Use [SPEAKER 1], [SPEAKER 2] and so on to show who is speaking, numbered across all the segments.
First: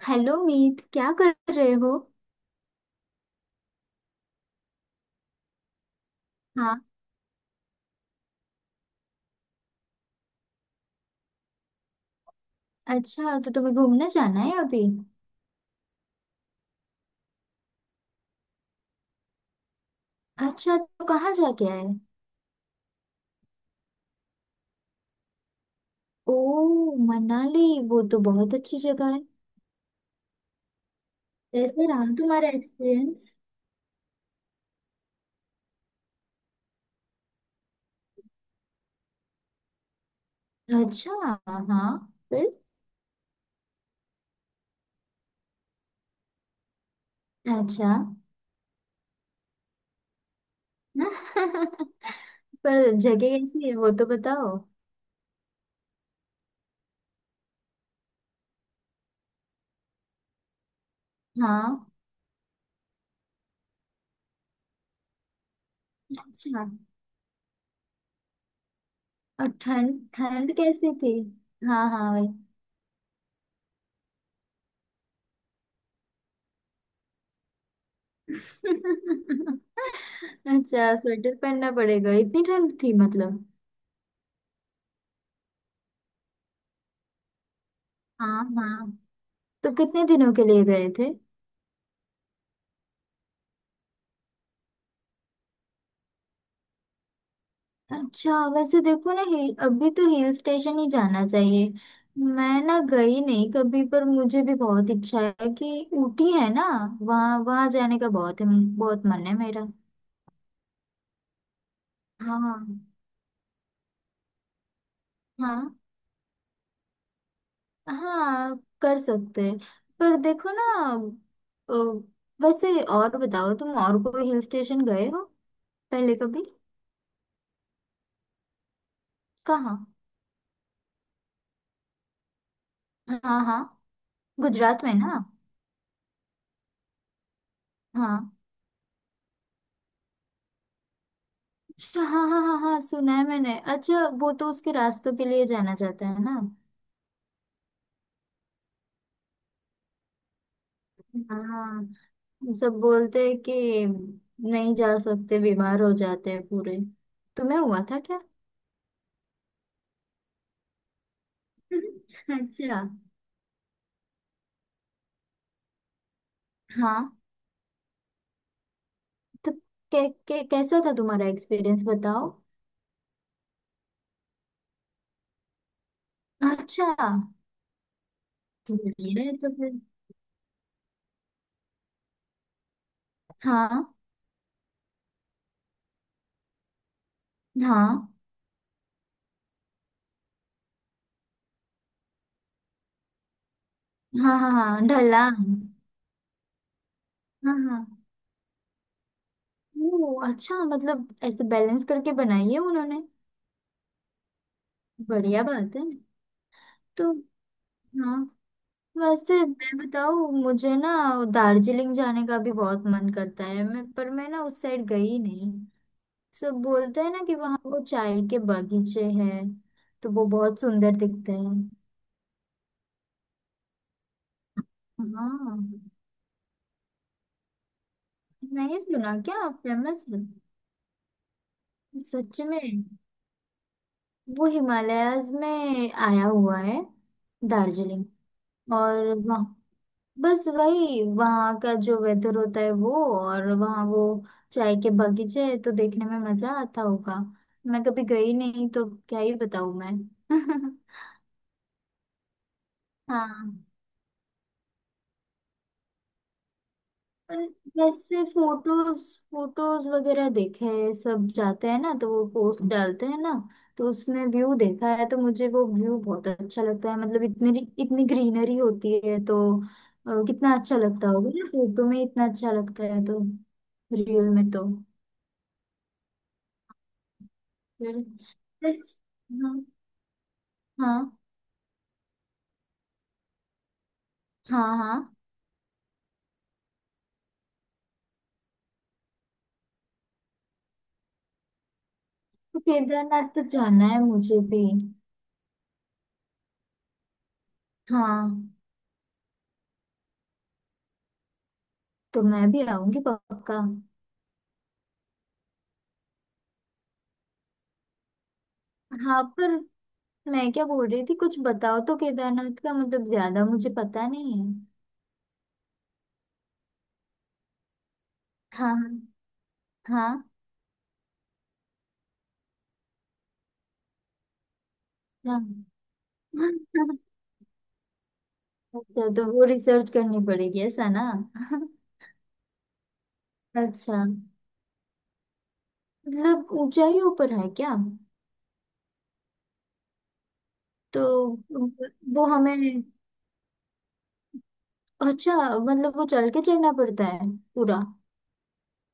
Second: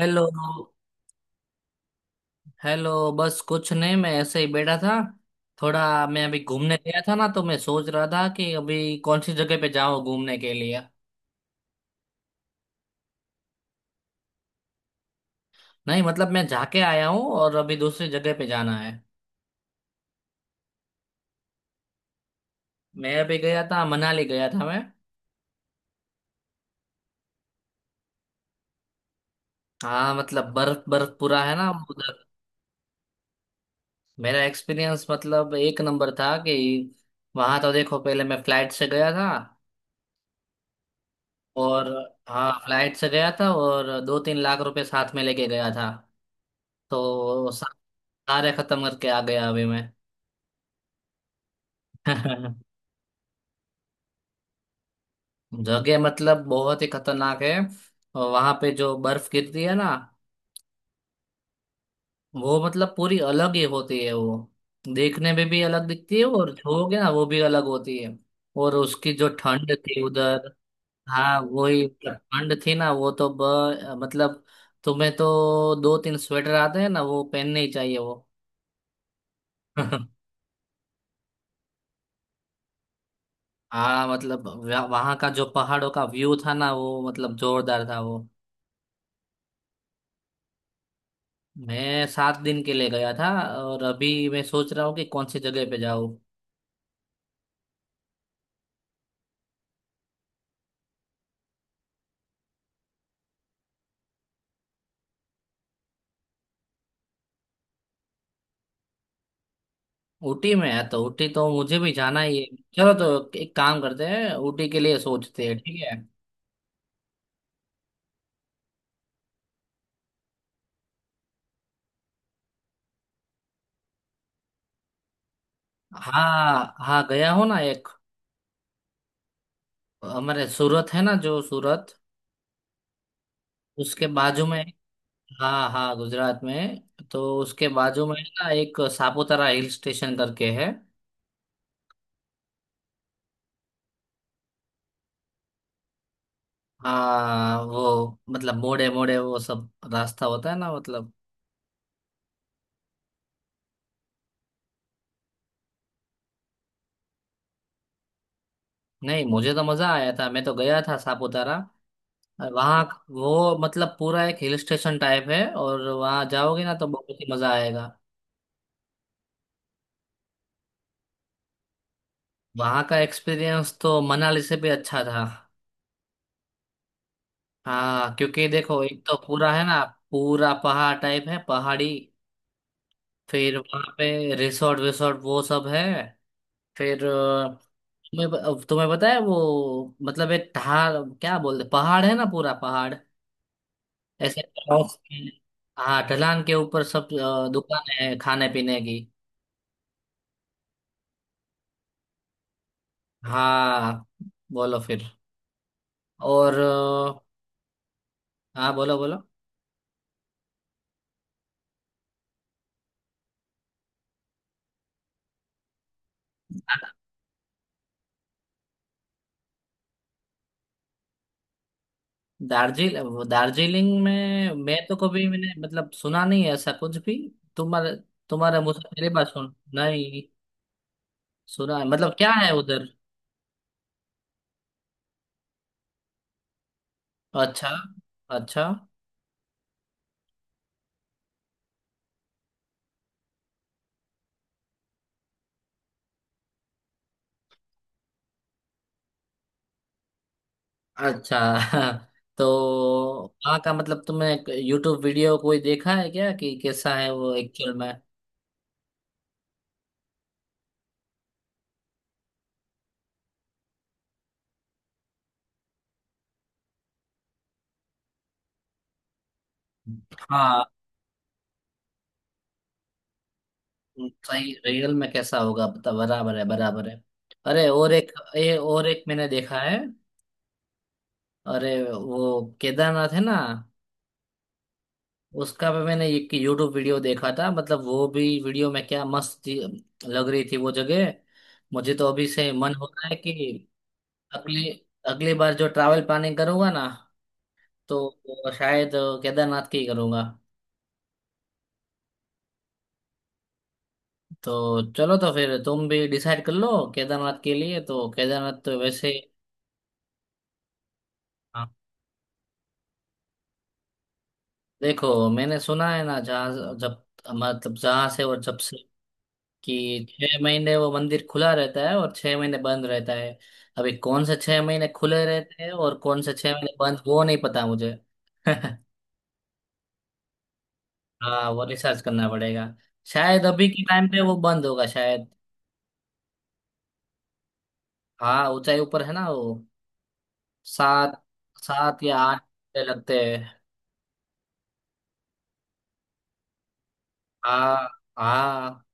[SPEAKER 1] Hello.
[SPEAKER 2] Hello Meet क्या कर रहे हो।
[SPEAKER 1] हेलो, बस कुछ नहीं, मैं ऐसे ही बैठा था थोड़ा। मैं अभी घूमने
[SPEAKER 2] हाँ।
[SPEAKER 1] गया था ना, तो मैं सोच रहा था कि अभी कौन सी जगह पे जाऊं घूमने के लिए।
[SPEAKER 2] अच्छा तो तुम्हें घूमने जाना है अभी।
[SPEAKER 1] नहीं मतलब, मैं जाके आया हूँ और अभी दूसरी जगह पे जाना है।
[SPEAKER 2] अच्छा तो कहाँ जाके आए।
[SPEAKER 1] मैं अभी गया था, मनाली गया था मैं।
[SPEAKER 2] ओ मनाली वो तो बहुत अच्छी जगह है।
[SPEAKER 1] हाँ मतलब बर्फ बर्फ पूरा है ना
[SPEAKER 2] कैसे रहा
[SPEAKER 1] उधर।
[SPEAKER 2] तुम्हारा एक्सपीरियंस।
[SPEAKER 1] मेरा एक्सपीरियंस मतलब एक नंबर था कि वहां तो देखो, पहले मैं फ्लाइट से गया था।
[SPEAKER 2] अच्छा।
[SPEAKER 1] और
[SPEAKER 2] हाँ। फिर।
[SPEAKER 1] हाँ, फ्लाइट से गया था और 2-3 लाख रुपए साथ में लेके गया था। तो
[SPEAKER 2] अच्छा।
[SPEAKER 1] सारे खत्म करके आ गया अभी मैं।
[SPEAKER 2] पर जगह कैसी है वो तो बताओ।
[SPEAKER 1] जगह मतलब बहुत ही खतरनाक है। और वहां पे जो बर्फ गिरती है ना,
[SPEAKER 2] हाँ।
[SPEAKER 1] वो मतलब पूरी अलग ही होती है वो। देखने में भी अलग दिखती है और
[SPEAKER 2] अच्छा।
[SPEAKER 1] छूओगे ना वो भी अलग होती है। और उसकी जो
[SPEAKER 2] और
[SPEAKER 1] ठंड थी
[SPEAKER 2] ठंड
[SPEAKER 1] उधर,
[SPEAKER 2] ठंड कैसी थी।
[SPEAKER 1] हाँ वही
[SPEAKER 2] हाँ हाँ भाई।
[SPEAKER 1] ठंड थी ना वो तो मतलब तुम्हें तो 2-3 स्वेटर आते हैं ना, वो पहनने ही चाहिए वो।
[SPEAKER 2] अच्छा स्वेटर पहनना पड़ेगा इतनी ठंड थी मतलब।
[SPEAKER 1] हाँ मतलब वहाँ का जो पहाड़ों का व्यू था ना, वो मतलब जोरदार था वो।
[SPEAKER 2] हाँ। हाँ तो कितने दिनों के लिए गए थे।
[SPEAKER 1] मैं 7 दिन के लिए गया था और अभी मैं सोच रहा हूँ कि कौन सी जगह पे जाऊँ।
[SPEAKER 2] अच्छा वैसे देखो ना हिल अभी तो हिल स्टेशन ही जाना चाहिए। मैं ना गई नहीं कभी पर मुझे भी बहुत इच्छा है कि ऊटी है ना। वहाँ वहाँ जाने का बहुत बहुत मन है मेरा।
[SPEAKER 1] ऊटी में है तो ऊटी तो मुझे भी जाना ही है।
[SPEAKER 2] हाँ।
[SPEAKER 1] चलो तो एक काम करते हैं, ऊटी के लिए सोचते हैं,
[SPEAKER 2] हाँ
[SPEAKER 1] ठीक है।
[SPEAKER 2] हाँ कर सकते हैं। पर देखो ना अ, वैसे और बताओ तुम और कोई हिल स्टेशन गए हो पहले कभी।
[SPEAKER 1] हाँ हाँ, गया हो ना एक।
[SPEAKER 2] कहाँ।
[SPEAKER 1] हमारे सूरत है ना, जो सूरत
[SPEAKER 2] हाँ हाँ
[SPEAKER 1] उसके बाजू में।
[SPEAKER 2] गुजरात में ना।
[SPEAKER 1] हाँ हाँ, गुजरात में। तो उसके बाजू में
[SPEAKER 2] हाँ।
[SPEAKER 1] ना एक सापुतारा हिल स्टेशन करके है।
[SPEAKER 2] अच्छा हाँ हाँ हाँ हाँ सुना है मैंने। अच्छा वो तो उसके रास्तों के लिए जाना चाहता है ना।
[SPEAKER 1] हाँ, वो मतलब मोड़े मोड़े वो सब रास्ता होता है ना, मतलब।
[SPEAKER 2] हाँ। सब बोलते हैं कि नहीं जा सकते बीमार हो जाते हैं पूरे। तुम्हें हुआ था क्या।
[SPEAKER 1] नहीं, मुझे तो मजा आया था, मैं तो गया था सापुतारा
[SPEAKER 2] अच्छा।
[SPEAKER 1] वहाँ। वो मतलब पूरा एक हिल स्टेशन टाइप है और वहाँ जाओगे ना तो
[SPEAKER 2] हाँ
[SPEAKER 1] बहुत ही मजा आएगा।
[SPEAKER 2] तो कै, कै, कैसा था तुम्हारा एक्सपीरियंस बताओ।
[SPEAKER 1] वहाँ का एक्सपीरियंस तो मनाली से भी अच्छा था।
[SPEAKER 2] अच्छा।
[SPEAKER 1] हाँ क्योंकि देखो, एक तो
[SPEAKER 2] ये तो
[SPEAKER 1] पूरा है
[SPEAKER 2] फिर।
[SPEAKER 1] ना, पूरा पहाड़ टाइप है, पहाड़ी। फिर
[SPEAKER 2] हाँ
[SPEAKER 1] वहाँ पे रिसोर्ट विसोर्ट वो सब है। फिर
[SPEAKER 2] हाँ
[SPEAKER 1] तुम्हें तुम्हें पता है वो मतलब एक ढाल क्या बोलते, पहाड़ है ना पूरा पहाड़।
[SPEAKER 2] हाँ
[SPEAKER 1] ऐसे
[SPEAKER 2] हाँ
[SPEAKER 1] ढलान
[SPEAKER 2] हाँ
[SPEAKER 1] के-
[SPEAKER 2] ढलान।
[SPEAKER 1] हाँ, ढलान के ऊपर सब
[SPEAKER 2] हाँ हाँ।
[SPEAKER 1] दुकानें हैं खाने पीने की।
[SPEAKER 2] ओ अच्छा मतलब ऐसे बैलेंस करके बनाई है उन्होंने।
[SPEAKER 1] हाँ बोलो फिर।
[SPEAKER 2] बढ़िया बात है।
[SPEAKER 1] और
[SPEAKER 2] तो हाँ
[SPEAKER 1] हाँ बोलो बोलो।
[SPEAKER 2] वैसे मैं बताऊँ मुझे ना दार्जिलिंग जाने का भी बहुत मन करता है मैं पर मैं ना उस साइड गई नहीं। सब बोलते हैं ना कि वहाँ वो चाय के बागीचे हैं तो वो बहुत सुंदर दिखते हैं।
[SPEAKER 1] दार्जिल वो दार्जिलिंग में मैं तो कभी मैंने
[SPEAKER 2] हाँ।
[SPEAKER 1] मतलब सुना नहीं है ऐसा कुछ भी। तुम्हारे तुम्हारे
[SPEAKER 2] नहीं
[SPEAKER 1] मुझसे पहली
[SPEAKER 2] सुना
[SPEAKER 1] बार
[SPEAKER 2] क्या
[SPEAKER 1] सुन
[SPEAKER 2] फेमस
[SPEAKER 1] नहीं
[SPEAKER 2] है।
[SPEAKER 1] सुना है मतलब क्या
[SPEAKER 2] सच
[SPEAKER 1] है
[SPEAKER 2] में
[SPEAKER 1] उधर
[SPEAKER 2] वो हिमालयाज में आया हुआ है
[SPEAKER 1] अच्छा
[SPEAKER 2] दार्जिलिंग।
[SPEAKER 1] अच्छा
[SPEAKER 2] और वहाँ बस वही वहाँ का जो वेदर होता है वो। और वहाँ वो चाय के बगीचे है तो देखने में मजा आता होगा। मैं कभी गई नहीं तो क्या ही बताऊँ मैं।
[SPEAKER 1] अच्छा तो वहाँ
[SPEAKER 2] हाँ
[SPEAKER 1] का मतलब तुमने यूट्यूब वीडियो कोई देखा है क्या कि कैसा है वो
[SPEAKER 2] पर
[SPEAKER 1] एक्चुअल में
[SPEAKER 2] वैसे फोटोज फोटोज वगैरह देखे हैं, सब जाते हैं ना तो वो पोस्ट डालते हैं ना। तो उसमें व्यू देखा है तो मुझे वो व्यू बहुत अच्छा लगता है मतलब इतनी इतनी ग्रीनरी होती है तो कितना
[SPEAKER 1] हाँ
[SPEAKER 2] अच्छा लगता होगा ना फोटो में इतना अच्छा लगता है तो रियल में
[SPEAKER 1] सही
[SPEAKER 2] तो
[SPEAKER 1] रियल में कैसा होगा बता बराबर है अरे और
[SPEAKER 2] फिर
[SPEAKER 1] एक ये और
[SPEAKER 2] बस,
[SPEAKER 1] एक मैंने देखा
[SPEAKER 2] हाँ।
[SPEAKER 1] है।
[SPEAKER 2] हाँ
[SPEAKER 1] अरे वो केदारनाथ है ना,
[SPEAKER 2] हाँ हाँ
[SPEAKER 1] उसका भी मैंने एक यूट्यूब वीडियो देखा था, मतलब वो भी वीडियो में क्या लग रही थी वो जगह। मुझे तो अभी से
[SPEAKER 2] तो
[SPEAKER 1] मन हो रहा है
[SPEAKER 2] केदारनाथ तो
[SPEAKER 1] कि
[SPEAKER 2] जाना है मुझे भी।
[SPEAKER 1] अगली अगली बार जो ट्रैवल प्लानिंग करूंगा ना, तो
[SPEAKER 2] हाँ।
[SPEAKER 1] शायद केदारनाथ की ही करूंगा।
[SPEAKER 2] तो मैं भी आऊंगी पक्का।
[SPEAKER 1] तो चलो तो फिर तुम भी डिसाइड कर लो केदारनाथ के लिए, तो केदारनाथ तो वैसे
[SPEAKER 2] हाँ पर मैं क्या बोल रही थी कुछ
[SPEAKER 1] हाँ।
[SPEAKER 2] बताओ तो केदारनाथ का मतलब ज्यादा मुझे पता नहीं है।
[SPEAKER 1] देखो मैंने सुना है ना, जहाँ जब मतलब जहाँ से और जब से
[SPEAKER 2] हाँ
[SPEAKER 1] कि
[SPEAKER 2] हाँ
[SPEAKER 1] 6 महीने वो मंदिर खुला रहता है और 6 महीने बंद रहता है। अभी कौन से 6 महीने खुले
[SPEAKER 2] हाँ
[SPEAKER 1] रहते हैं और कौन से छह
[SPEAKER 2] हाँ।
[SPEAKER 1] महीने बंद, वो नहीं पता मुझे।
[SPEAKER 2] अच्छा तो वो रिसर्च करनी पड़ेगी ऐसा ना।
[SPEAKER 1] हाँ, वो रिसर्च करना पड़ेगा। शायद अभी के
[SPEAKER 2] अच्छा
[SPEAKER 1] टाइम पे वो बंद होगा शायद।
[SPEAKER 2] मतलब ऊंचाइयों पर है क्या।
[SPEAKER 1] हाँ, ऊंचाई ऊपर है ना वो। सात
[SPEAKER 2] तो
[SPEAKER 1] सात या
[SPEAKER 2] वो
[SPEAKER 1] आठ
[SPEAKER 2] हमें
[SPEAKER 1] घंटे लगते हैं।
[SPEAKER 2] अच्छा मतलब वो चल के चलना पड़ता है पूरा।
[SPEAKER 1] हाँ। हाँ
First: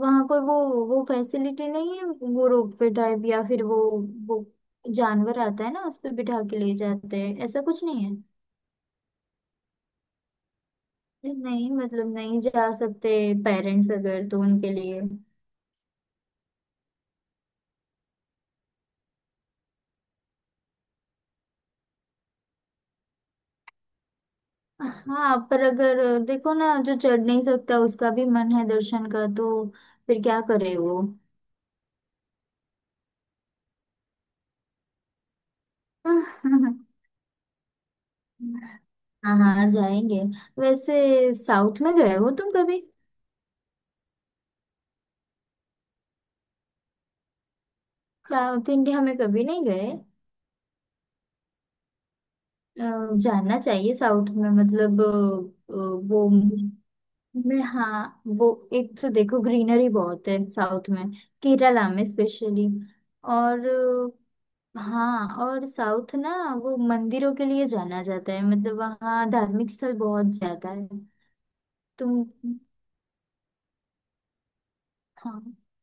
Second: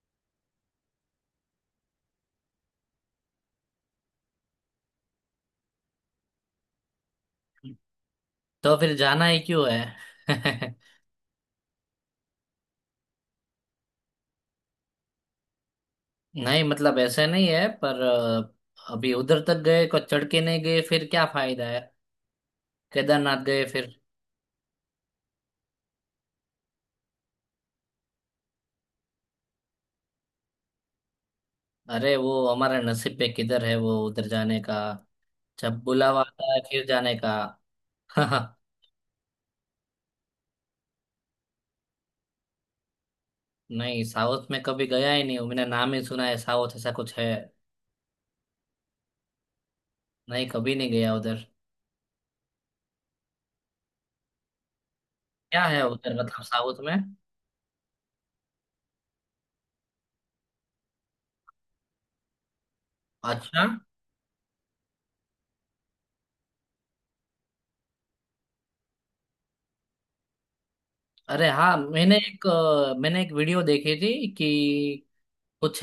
[SPEAKER 2] वहां कोई वो फैसिलिटी नहीं है। वो रोप वे टाइप या फिर वो जानवर आता है ना उस पे बिठा के ले जाते हैं ऐसा कुछ नहीं है।
[SPEAKER 1] तो फिर जाना ही क्यों है।
[SPEAKER 2] अरे नहीं मतलब नहीं जा सकते पेरेंट्स अगर तो उनके लिए।
[SPEAKER 1] नहीं मतलब ऐसे नहीं है पर अभी उधर तक गए को चढ़ के नहीं गए फिर क्या फायदा है, केदारनाथ गए फिर।
[SPEAKER 2] हाँ पर अगर देखो ना जो चढ़ नहीं सकता उसका भी मन है दर्शन का तो फिर क्या करे वो।
[SPEAKER 1] अरे, वो हमारा नसीब पे किधर है वो उधर जाने का, जब बुलावा आता है फिर जाने का।
[SPEAKER 2] हाँ हाँ जाएंगे। वैसे साउथ में गए हो तुम कभी।
[SPEAKER 1] नहीं, साउथ में कभी गया ही नहीं हूँ। मैंने नाम ही सुना है, साउथ ऐसा कुछ है।
[SPEAKER 2] साउथ इंडिया में कभी नहीं गए।
[SPEAKER 1] नहीं कभी नहीं गया उधर।
[SPEAKER 2] अ, जाना चाहिए साउथ में मतलब
[SPEAKER 1] क्या है उधर
[SPEAKER 2] वो
[SPEAKER 1] मतलब साउथ में।
[SPEAKER 2] में हाँ वो एक तो देखो ग्रीनरी बहुत है साउथ में। केरला में स्पेशली।
[SPEAKER 1] अच्छा।
[SPEAKER 2] और हाँ और साउथ ना वो मंदिरों के लिए जाना जाता है मतलब वहाँ धार्मिक स्थल बहुत ज्यादा है।
[SPEAKER 1] अरे हाँ, मैंने
[SPEAKER 2] तुम।
[SPEAKER 1] एक मैंने एक वीडियो देखी थी कि
[SPEAKER 2] हाँ
[SPEAKER 1] कुछ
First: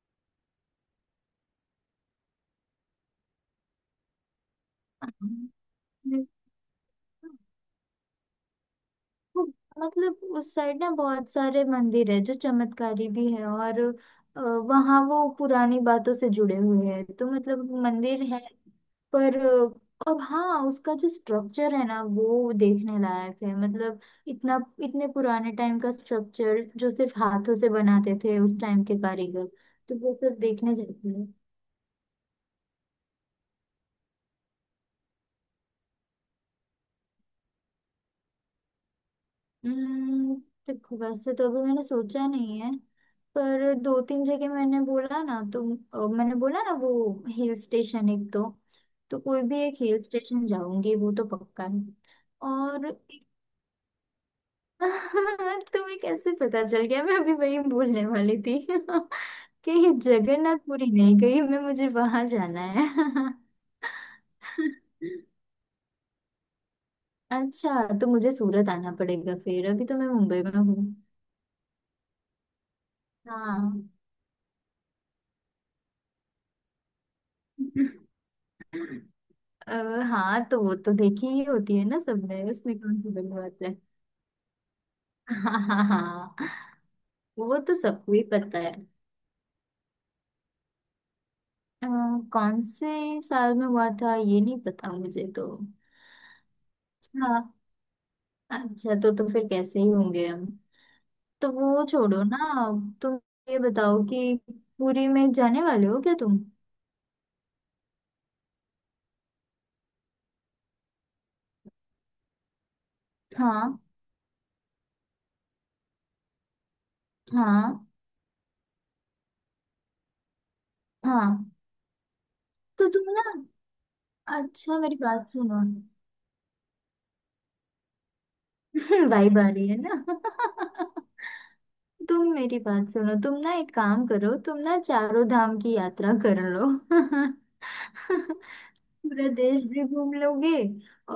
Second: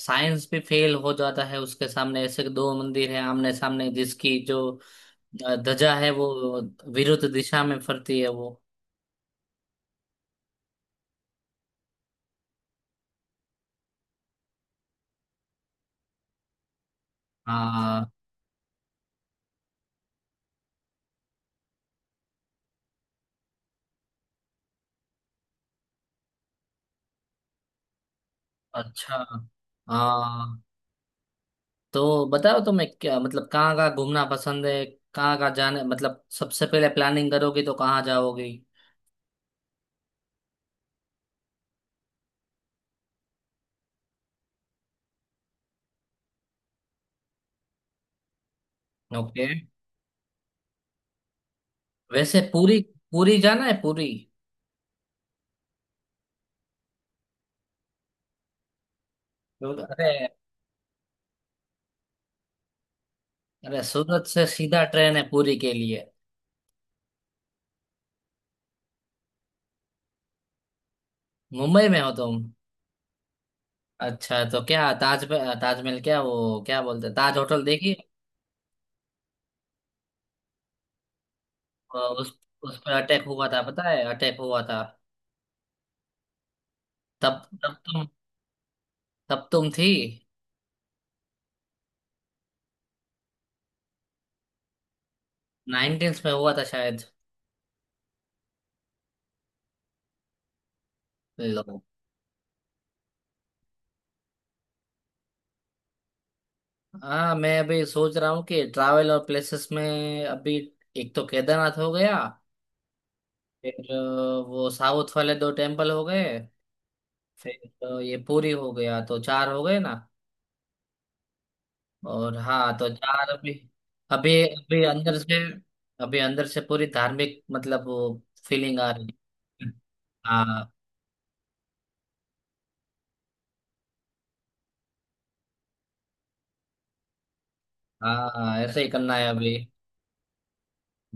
[SPEAKER 1] साइंस भी फेल हो जाता है उसके सामने, ऐसे 2 मंदिर है आमने सामने जिसकी जो ध्वजा है वो विरुद्ध दिशा में फरती है वो।
[SPEAKER 2] मतलब उस साइड ना बहुत सारे मंदिर है जो चमत्कारी भी है और वहाँ वो पुरानी बातों से जुड़े हुए हैं तो मतलब
[SPEAKER 1] हाँ।
[SPEAKER 2] मंदिर है। पर और हाँ उसका जो स्ट्रक्चर है ना वो देखने लायक है मतलब इतना इतने पुराने टाइम का स्ट्रक्चर जो सिर्फ हाथों से बनाते थे उस टाइम के
[SPEAKER 1] अच्छा।
[SPEAKER 2] कारीगर। तो वो सब
[SPEAKER 1] हाँ
[SPEAKER 2] देखने जाते हैं।
[SPEAKER 1] तो बताओ, तुम्हें क्या मतलब कहाँ कहाँ घूमना पसंद है, कहाँ कहाँ जाने मतलब सबसे पहले प्लानिंग करोगी तो कहाँ जाओगी।
[SPEAKER 2] हम्म, देखो वैसे तो अभी मैंने सोचा नहीं है पर दो तीन जगह मैंने बोला ना तो मैंने बोला ना वो हिल स्टेशन एक दो तो कोई
[SPEAKER 1] ओके।
[SPEAKER 2] भी एक हिल स्टेशन जाऊंगी वो तो पक्का है।
[SPEAKER 1] वैसे पूरी
[SPEAKER 2] और
[SPEAKER 1] पूरी जाना है पूरी।
[SPEAKER 2] तुम्हें कैसे पता चल गया मैं अभी वही बोलने वाली थी। कि
[SPEAKER 1] अरे,
[SPEAKER 2] जगन्नाथपुरी नहीं गई मैं मुझे वहां जाना है।
[SPEAKER 1] अरे सूरत से सीधा ट्रेन है पूरी के लिए।
[SPEAKER 2] अच्छा तो मुझे सूरत आना पड़ेगा फिर अभी तो मैं मुंबई में हूँ।
[SPEAKER 1] मुंबई में हो तुम।
[SPEAKER 2] हाँ।
[SPEAKER 1] अच्छा तो क्या ताज, ताजमहल क्या वो क्या बोलते हैं, ताज होटल देखी।
[SPEAKER 2] अ, हाँ तो वो तो देखी ही होती है
[SPEAKER 1] अ,
[SPEAKER 2] ना
[SPEAKER 1] उस
[SPEAKER 2] सबने
[SPEAKER 1] उस
[SPEAKER 2] उसमें
[SPEAKER 1] पर
[SPEAKER 2] कौन सी
[SPEAKER 1] अटैक
[SPEAKER 2] बड़ी
[SPEAKER 1] हुआ था,
[SPEAKER 2] बात है।
[SPEAKER 1] पता है अटैक हुआ था।
[SPEAKER 2] हाँ हाँ हाँ
[SPEAKER 1] तब
[SPEAKER 2] वो तो सबको ही पता है।
[SPEAKER 1] तब तुम थी।
[SPEAKER 2] अ, कौन से साल में हुआ था ये नहीं पता मुझे तो।
[SPEAKER 1] नाइनटीन्स में हुआ था शायद।
[SPEAKER 2] हाँ। अच्छा तो फिर कैसे ही होंगे हम। तो
[SPEAKER 1] लो।
[SPEAKER 2] वो छोड़ो ना तुम ये बताओ कि पुरी में जाने वाले हो क्या तुम।
[SPEAKER 1] हाँ मैं अभी सोच रहा हूँ कि ट्रैवल और प्लेसेस में, अभी एक तो केदारनाथ हो गया,
[SPEAKER 2] हाँ।
[SPEAKER 1] फिर वो साउथ वाले 2 टेम्पल हो गए, फिर
[SPEAKER 2] हाँ।
[SPEAKER 1] ये पूरी हो गया, तो चार हो गए ना।
[SPEAKER 2] हाँ
[SPEAKER 1] और हाँ, तो
[SPEAKER 2] तो तुम ना
[SPEAKER 1] चार अभी अभी
[SPEAKER 2] अच्छा मेरी बात सुनो।
[SPEAKER 1] अभी अंदर से पूरी धार्मिक मतलब वो फीलिंग आ रही
[SPEAKER 2] भाई बारी
[SPEAKER 1] है।
[SPEAKER 2] है ना।
[SPEAKER 1] हाँ।
[SPEAKER 2] तुम मेरी बात सुनो तुम ना एक काम करो तुम ना चारों धाम की यात्रा कर लो।
[SPEAKER 1] हाँ ऐसे ही करना
[SPEAKER 2] पूरा
[SPEAKER 1] है अभी।
[SPEAKER 2] देश भी घूम लोगे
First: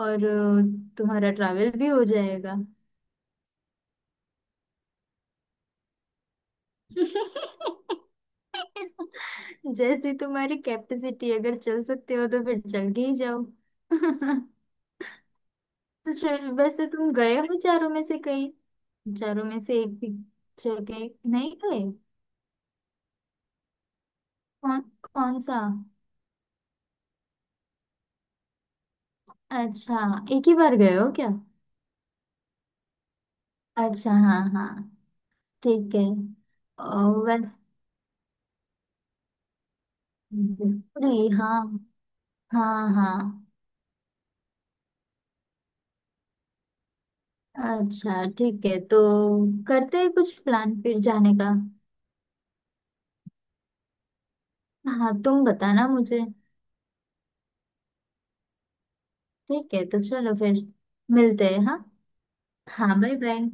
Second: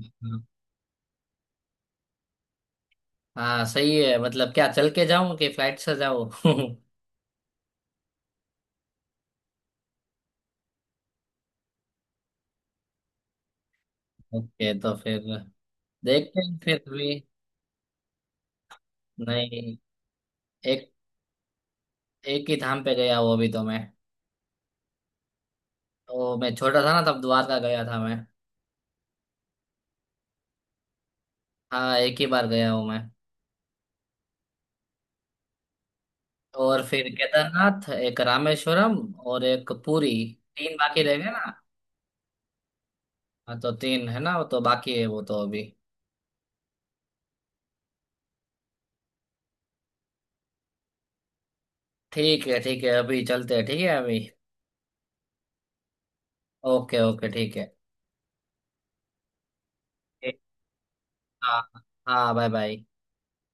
[SPEAKER 2] और तुम्हारा ट्रैवल भी हो जाएगा।
[SPEAKER 1] हाँ सही है, मतलब क्या चल के जाऊं कि फ्लाइट से जाऊं।
[SPEAKER 2] जैसी तुम्हारी कैपेसिटी अगर चल सकते हो तो फिर चल के ही जाओ। तो
[SPEAKER 1] ओके तो फिर देखते हैं फिर
[SPEAKER 2] वैसे तुम
[SPEAKER 1] भी।
[SPEAKER 2] गए हो चारों में से कहीं। चारों में
[SPEAKER 1] नहीं।
[SPEAKER 2] से एक भी
[SPEAKER 1] एक
[SPEAKER 2] जगह नहीं गए।
[SPEAKER 1] एक ही धाम पे गया हूँ अभी तो मैं।
[SPEAKER 2] कौन कौन सा।
[SPEAKER 1] तो मैं छोटा था ना तब द्वारका गया था मैं।
[SPEAKER 2] अच्छा एक ही बार गए हो क्या।
[SPEAKER 1] हाँ, एक ही बार गया हूँ मैं।
[SPEAKER 2] अच्छा हाँ हाँ ठीक है।
[SPEAKER 1] और फिर
[SPEAKER 2] और वैस
[SPEAKER 1] केदारनाथ, एक रामेश्वरम और एक पुरी, तीन बाकी
[SPEAKER 2] भोजपुरी
[SPEAKER 1] रह गए ना।
[SPEAKER 2] हाँ। हाँ हाँ
[SPEAKER 1] हाँ तो तीन है ना, वो तो बाकी है वो तो अभी।
[SPEAKER 2] अच्छा ठीक है तो करते हैं कुछ प्लान फिर जाने का।
[SPEAKER 1] ठीक है ठीक है, अभी चलते हैं, ठीक है अभी।
[SPEAKER 2] हाँ तुम बताना मुझे।
[SPEAKER 1] ओके ओके, ठीक है।
[SPEAKER 2] ठीक है तो चलो फिर मिलते
[SPEAKER 1] हाँ।
[SPEAKER 2] हैं हाँ।
[SPEAKER 1] हाँ बाय बाय।
[SPEAKER 2] हाँ बाय बाय।